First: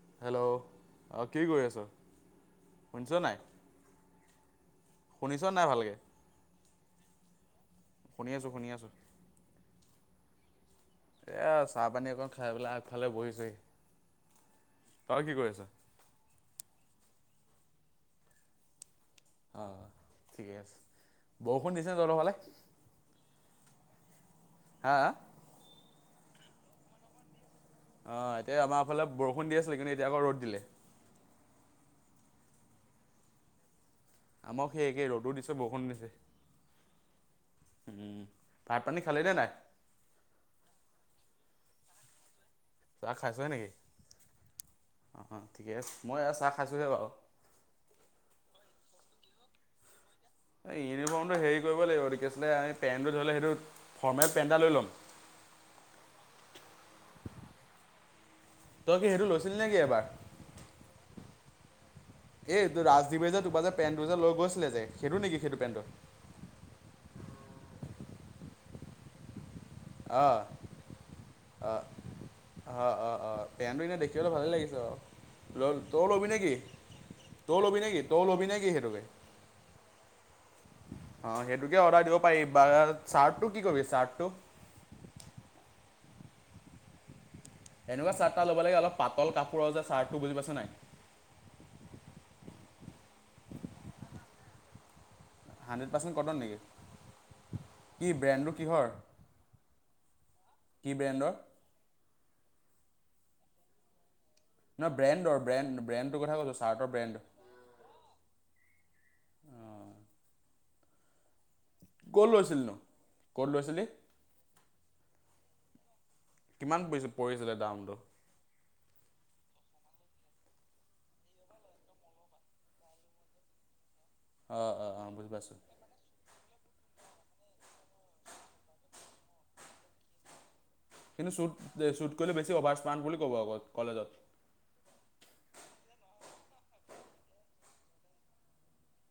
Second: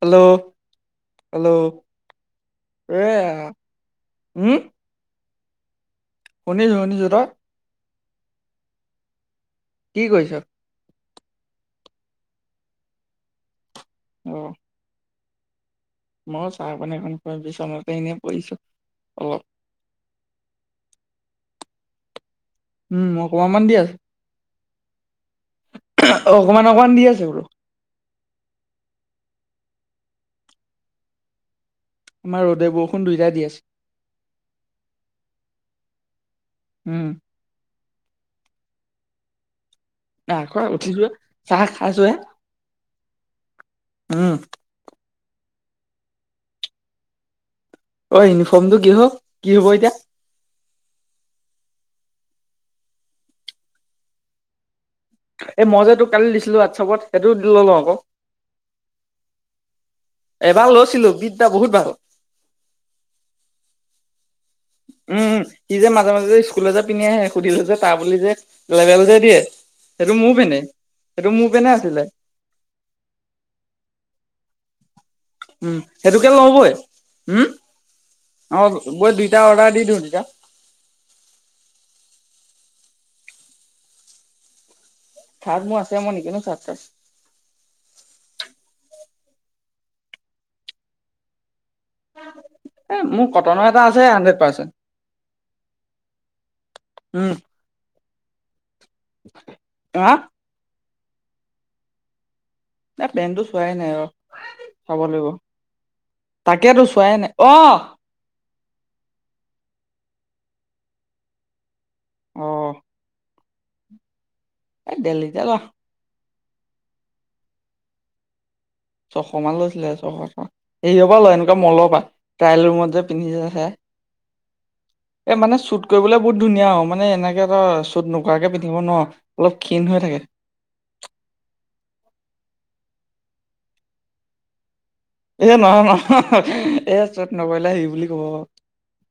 Hello, অঁ কি hello, কৰি আছ শুনিছ এয়া নাই হুম। শুনিছ নে নাই ভালকে? শুনিছো শুনিছো ত‌ই? শুনি আছোঁ শুনি আছোঁ। কি কৰিছ? এইয়া চাহপানী অকণ খাই পেলাই আগফালে বহিছেহি। অ তই কি কৰি আছ? মই চাহ পানী অকণ খাই বিচনাতে এনেই পৰি আছোঁ অ। অ অ ঠিকে আছে বৰষুণ দিছেনে তহঁতৰফালে? উম অকণমান অকণমান দি আছে। হা হা? অঁ অকণমান অকণমান দি আছে বোলো। অ' এতিয়া আমাৰফালে বৰষুণ দি আছিলে কিন্তু এতিয়া আকৌ ৰ'দ দিলে। মানে ৰ'দে বৰষুণ দুইটাই দি আছে। আমাৰো সেই একে ৰ'দো দিছে বৰষুনো দিছে। উম উম, ভাত পানী খালি নে নাই? নাই খোৱা, উঠিছো হে, চাহ খাইছো হে। চাহ খাইছ হে নেকি, উম অ'-অ ঠিকে আছে, মই এয়া চাহ খাইছোঁহে বাৰু। অ' ইউনিফৰ্মটো কি হল, কি হব এতিয়া? এই ইউনিফৰ্মটো হেৰি কৰিব লাগিব এইটো কি আছিলে আমি পেণ্টটো ধৰি ল সেইটো ফৰ্মেল পেণ্ট এটা লৈ ল'ম। এই মই যে তোক কালি দিছিলো হোৱাটছআপত সেইটো লৈ ল‌ও আক। তই কি সেইটো লৈছিলি নেকি এবাৰ? এবাৰ লৈছিলো বিদ্যা বহুত ভাল। এ ৰাজদ্বীপে যে তোৰ পা যে পেণ্টটো যে লৈ গৈছিলে যে সেইটো উম, নেকি সেইটো সি যে পেণ্ট? মাজে মাজে যে স্কুললে যে পিন্ধি আহে সুধিলে যে তাৰ বুলি যে লেবেল যে দিয়ে। সেইটো মোৰ অ', পেনে সেইটো মোৰ পেনে অ'। আছিলে অ'- অ'-অ' পেণ্টটো এনে দেখিবলে ভালে লাগিছে উম, বাৰু। তয়ো সেইটোকে ল'বি নেকি ল'বই। তয়ো ল'বি নেকি তয়ো ল'বি নেকি সেইটোকে? এতিয়া অৰ্ডাৰ দি দিওঁ তেতিয়া। অ' সেইটোকে অৰ্ডাৰ দিব পাৰি বা চাৰ্টটো কি কৰিবি চাৰ্টটো? চাৰ্ট মোৰ আছে ম‌ই নিকিনো চাৰ্ট টাৰ্ট। এনেকুৱা চাৰ্ট এটা লব লাগে অলপ পাতল কাপোৰৰ যে চাৰ্টটো বুজি পাইছ নাই? এ মোৰ কটনৰ এটা আছে hundred percent. Hundred percent cotton um, নেকি কি ব্ৰেণ্ডটো কিহৰ? হা? কি ব্ৰেণ্ডৰ? এ ব্ৰেণ্ডটো চোৱাই নাই ৰহ। নহয় ব্ৰেণ্ডৰ ব্ৰেণ্ড ব্ৰেণ্ড টোৰ কথা কৈছো তাকেতো চাৰ্টৰ চোৱাই ব্ৰেণ্ডটো। নাই অ'। ক'ত লৈছিলি অ', নো ক'ত লৈছিলি? এ দেলহিতে লম। কিমান পৰি পৰিছিলে দামটো? ছশ মান লৈছিলে ছয়শ। হেৰিয়ৰ পৰা লয় এনেকুৱা মলৰ পা ট্ৰায়েল ৰুমত যে পিন্ধি যে আহে। অ'-অ'-অ' বুজি পাইছোঁ। কৰিবলে বহুত ধুনীয়া অ' মানে এনেকে ধৰ চুট নকৰাকে পিন্ধিব নোৱাৰ অলপ ক্ষীণ হৈ থাকে। কিন্তু শ্বুট শ্বুট কৰিলে বেছি অভাৰ ইছৰ্মাৰ্ট বুলি ক'ব আক কলেজত এ নহয় নহয় এ শ্বুট নকৰিলে হেৰি বুলি কব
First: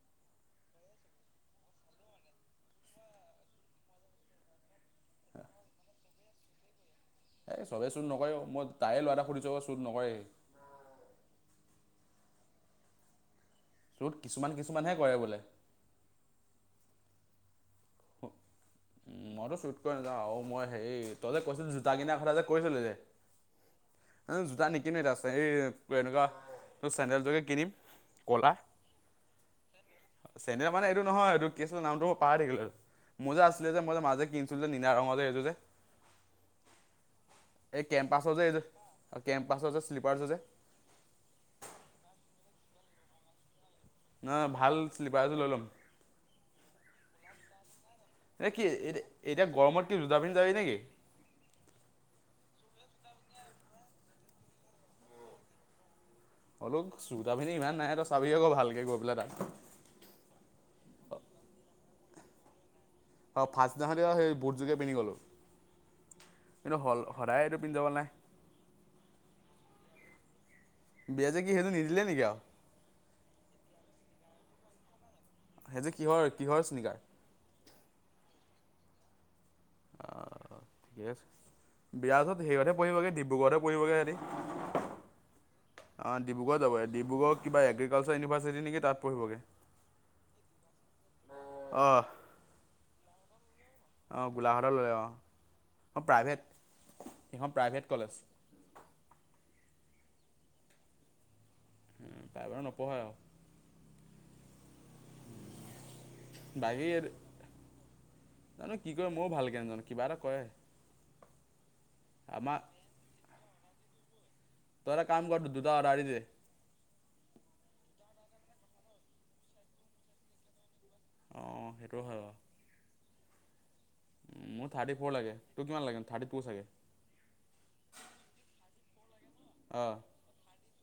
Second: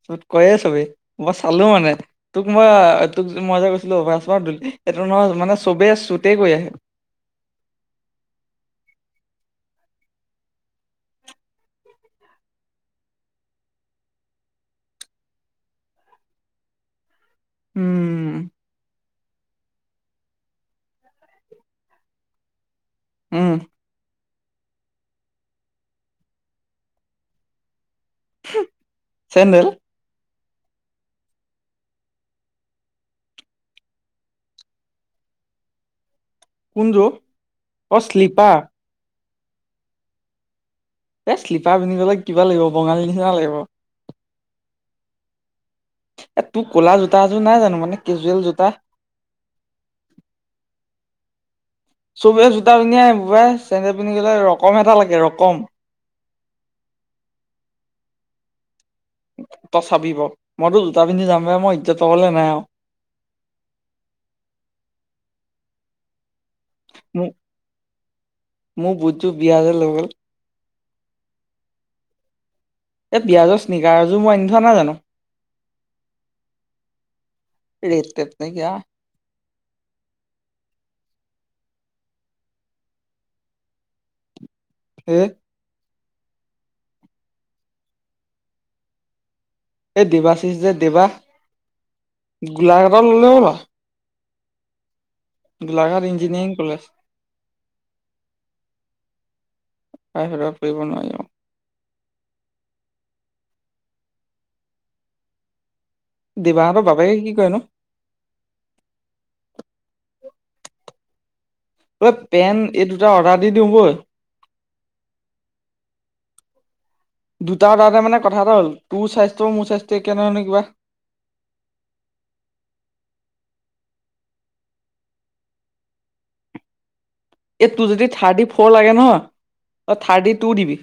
শ্বুট কৰে চবিই মই চালোঁ মানে তোক মই তোক মই যে কৈছিলো অভাৰ স্মাৰ্ট সেইটো নহয় মানে চবে শ্বুটে কৰি আহে এ চবেই শ্বুট নকৰে মই তাৰে ল'ৰা এটাক সুধিছোঁ শ্বুট নকৰে সি কিছুমান কিছুমানহে কৰে বোলে উম মইতো শ্বুট কৰি নাযাওঁ আৰু মই হেৰি তই যে কৈছিলি জোতা কিনাৰ কথা যে কৈছিলি যে উম আৰু জোতা নিকিনো এতিয়া হেই এই এনেকুৱা চেন্দেলযোকে কিনিম। কলা চেণ্ডেল চেন্দেল মানে এইটো নহয় এইটো কি আছিল নামটো পাহৰি থাকিলো। মোৰ যে আছিলে যে মই মাজে কিনছিলো যে নীলা ৰঙৰ যে এইযোৰ যে। কোনযোৰ এই অ কেম্পাছৰ যে এই শ্লিপাৰ যে কেম্পাছৰ যে শ্লিপাৰটো যে। এই শ্লিপাৰ পিন্ধিব গ'লে কিবা লাগিব বঙালী নিচিনা লাগিব। নহয়, ভাল শ্লিপাৰ এযোৰ লৈ ল'ম। এ' তোৰ ক'লা জোতা এযোৰ নাই জানো, মানে কেজুৱেল এ কি জোতা? এতিয়া এতিয়া গৰমত কি জোতা পিন্ধি যাবি নেকি? চবেই জোতা পিন্ধিয়ে আহে বুপাই, চেন্দল পিন্ধি গ'লে ৰকম এটা লাগে ৰকম। হ'লো জোতা পিন্ধি ইমান নাই তা'ত, চাবি আকৌ ভালকৈ গৈ পেলাই তা'ত। তই চাবি ক' মইতো জোতা পিন্ধি যাম বাৰু মই ইজ্জত হ'লে নাই আৰু। অঁ', ফাৰ্ষ্ট দিনাখনতে সেই বুটযোগে পিন্ধি গ'লোঁ, কিন্তু মোক সদায় এইটো পিন্ধিা জাবলে নাই। মোৰ বুতটো বিৰাজে লৈ গ'ল। বিৰাজে কি সেইজোৰ নিদিলে নেকি আৰু? এই বিয়াজৰ চিকগাৰ এযোৰ আনি থোৱা নাই জানো। সেই যোৰ কিহৰ, কিহৰ চিকগাৰ? ৰেট-টেত নাইকিয়া। অহ', ঠিকে আছে। বিৰাজে সিহঁতে পঢ়িবগৈ ডিব্ৰুগড়তে পঢ়িবগে সেহঁতি। উম। অঁহ', -ডিব্ৰুগড় যাব, ডিব্ৰগড় কিবা এগ্ৰিকালচাৰ ইউনিভাৰ্চিটি নেকি তা'ত পঢ়িবগৈ। এই দেবাচিচ যে দেবা অ' গোলাঘাটত ল'লে নেকি বাৰু? অঁহ', গোলাঘাট ল'লে অঁহ', গোলাঘাট এখন প্ৰাইভেট, ইঞ্জিনিয়াৰিং কলেজ সেইখন প্ৰাইভেট কলেজ। প্ৰাইভেট পঢ়িব নোৱাৰি অ। উম' প্ৰাইভেটত নপঢ়ায় আৰু। দেৱাহঁতৰ বাকী'- বাপেকে কি কৰেনো জানো কি কৰে ময়ও ভালকৈ নাজানো, কিবা এটা কৰে। ঐ আমাৰ পেণ্ট এই দুটা অৰ্ডাৰ দি দিওঁ গৈ। তই এটা কাম কৰ দুটা অৰ্ডাৰ দি দে। দুটা অৰ্ডাৰতে মানে কথা এটা হ'ল, তোৰ স্থ্যছ মোৰ স্থ্যছটো একেই নহয়, নহয় কিবা। অঁ, সেইটো হয় বাৰু। মোৰ থাৰ্টি ফ'ৰ লাগে। তোক কিমান লাগে থাৰ্টি টু চাগে? এ' তোৰ যদি থাৰ্টি ফ'ৰ লাগে ন' তই থাৰ্টি টু দিবি।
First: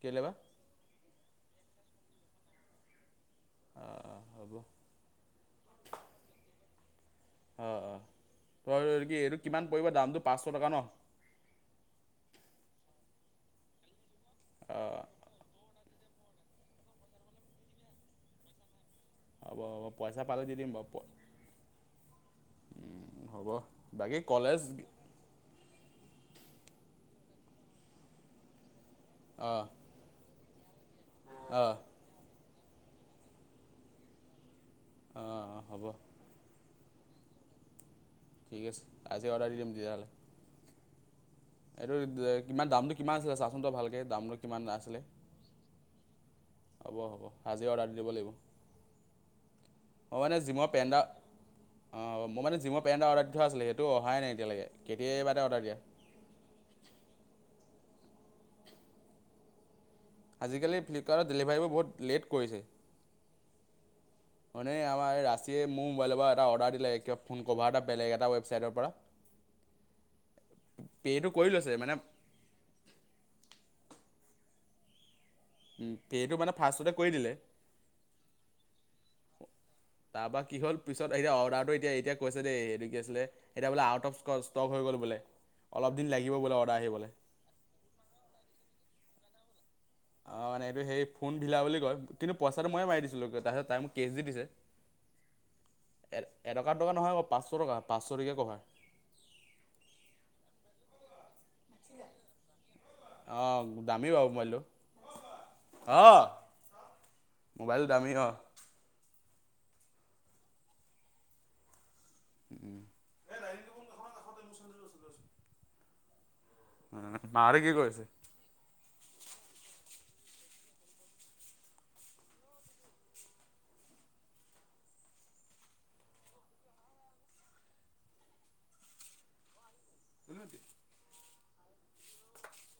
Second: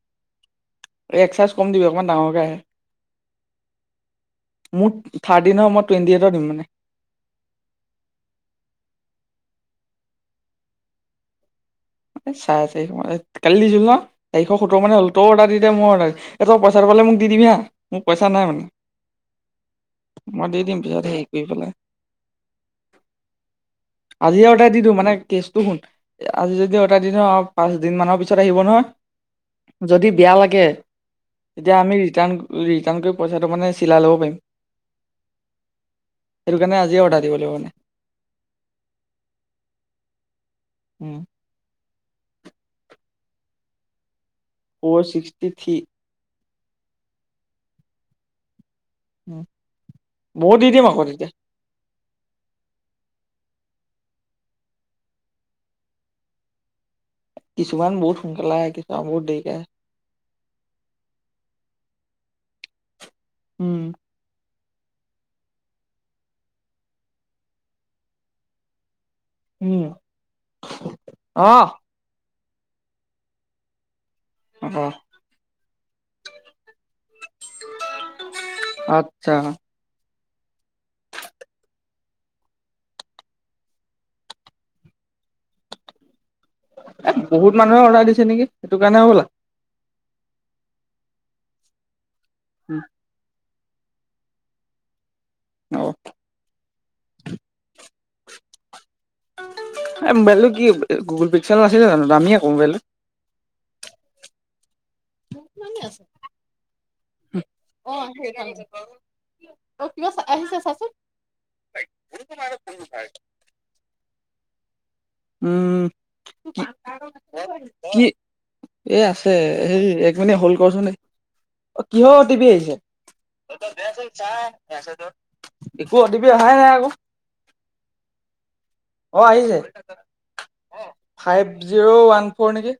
কেলেই বাঃ? এক্স চাইজ কম দিবি অকণমান ডাঙৰকে আহে। অহ', - অহ', - হ'ব। মোৰ থাৰ্ডিনৰ মই টুৱেণ্টি এটা দিম মানে। অহ', - অহ', -। ত' কি এইটো কিমান পৰিব দামটো পাঁচশ টকা ন? চাৰে তাৰিখ মান কালি দিছিল ন' চাৰিশ সতৰ মানে অঁ হ'ল। তও অৰ্ডাৰ দি দে মইও অৰ্ডাৰ দি দিওঁ। তই পইচাটো মোক দি দিবি হাঁ, মোৰ পইচা নাই মানে। হ'ব হ'ব পইচা পালে মই দি দিম বাৰু পিছত প- হেৰি কৰি পেলাই। হ'ব বাকী আজিয়ে কলেজ অৰ্ডাৰ দি দিওঁ, মানে কেচ- শুন আজি যদি এটা দিনৰ পাঁচ দিন মানৰ পিছত আহিব নহয়। অঁহ। যদি বেয়া লাগে, তেতিয়া আমি ৰিটাৰ্ণ-ৰিটাৰ্ণ কৰি পইচাটো মানে চিলাই ল'ব পাৰিম। অঁহ', - অঁহ', -হ'ব। সেই কাৰণে আজিয়ে অৰ্ডাৰ দিব লাগিব। ঠিক আছে। আজি অৰ্ডাৰ দিম তেতিয়াহ'লে উম। এইটো দে কিমান দামটো কিমান আছিলে চাচোন তো ভালকে দামটো কিমান আছিলে ফ'ৰ ছিক্সটি থ্ৰি। হ'ব হ'ব আজি অৰ্ডাৰ দি দিব লাগিব। অঁ মানে বহুত দি জিমৰ দিম পেণ্ড দা আকৌ তেতিয়া অঁ মই মানে জিমৰ পেণ্ট এটা অৰ্ডাৰ দি থোৱা আছিলে, সেইটো অহাই নাই এতিয়ালেকে কেতিয়াবা তেই অৰ্ডাৰ দিয়া। কিছুমান বহুত সোনকালে আহে কিছুমান বহুত দেৰিকে আহে। আজিকালি ফ্লিপকাৰ্টৰ ডেলিভাৰীবোৰ বহুত লেট কৰিছে। উম। ভনী এ আমাৰ এই ৰাছচীয়ে মোৰ মোবাইলৰ পৰা এটা অৰ্ডাৰ দিলে, কিবা ফোন কভাৰ এটা বেলেগ এটা ৱেবছাইটৰ পৰা উম পে টো অ কৰি লৈছে মানে, অ' ওম পেটো মানে ফাৰ্ষ্টতে কৰি দিলে। [unintelligible] আচ্ছা। তাৰপৰা কি হ'ল, পিছত এতিয়া অৰ্ডাৰটো এতিয়া এতিয়া কৈছে দেই। এইটো কি আছিলে এতিয়া বোলে আউট অফ স্কত ষ্টক হৈ গ'ল বোলে। অলপ দিন লাগিব বোলে অৰ্ডাৰ আহিবলে বহুত মানুহে অৰ্ডাৰ দিছে নেকি, সেইটো কাৰণে হ'বলা। অঁ মানে এইটো সেই, ফোন ভিলা বুলি কয়। কিন্তু পইচাটো মই মাৰি দিছিলো তাৰপিছত তাই মোক কেচ দি দিছে। অঁ এ এটকা দুটকা নহয় আক' পাচশ টকা। পাঁচশ টকিয়া ক'ভাৰ। এই মোবাইলটো কি গুগুল পিক্সেল নাছিলে জানো দামীয়ে আক' মোবাইলটো অঁ দামী বাৰু মোবাইলটো অহ অঁ। আহি ভালকে অ কিবা আহিছে চাচোন [unintelligible] উম। মাহঁতে কি কৰিছে? এ আছে হেই এক মিনিট হোল কৰচোন। অ' কিহৰ অ টি পি আহিছে? দে চোন চাই, একো অ তি পি অহাই নাই আক' অ' আহিছে। [unintelligible] ফাইভ জিৰ' ওৱান ফ'ৰ নেকি।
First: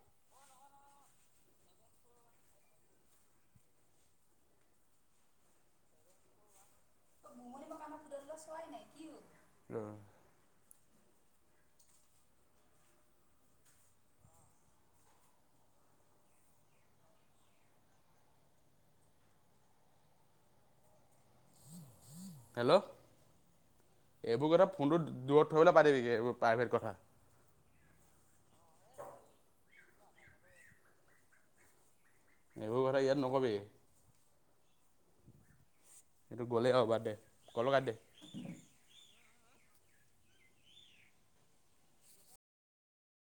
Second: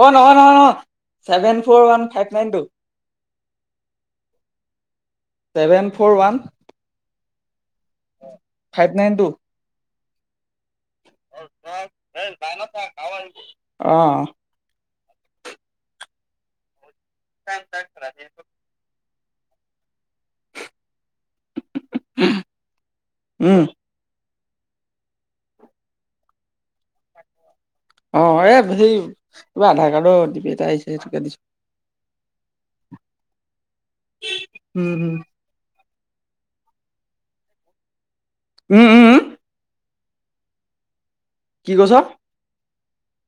অ' নহয় নহয় নহয়। Seven four one five nine two. Seven, four, one, five nine two [unintelligible] অঁ [unintelligible] অঁহ [unintelligible] হেল্ল'ও উম এইবোৰ কথা ফোনটো দূৰত থৈ পেলালৈ পাতিবিগে, এইবোৰ প্ৰাইভেট কথা। অ' ৰে সেই কিবা আধাৰ কাৰ্ডৰ অ' টি পি এটা আহিছে সেইটোকে দিছো। এইবোৰ কথা ইয়াত নকবি। হোম হুম সেইটো গ'লেই আও বাদ ক'ল টো কাটিদে উম উম। উম কি কৈছ?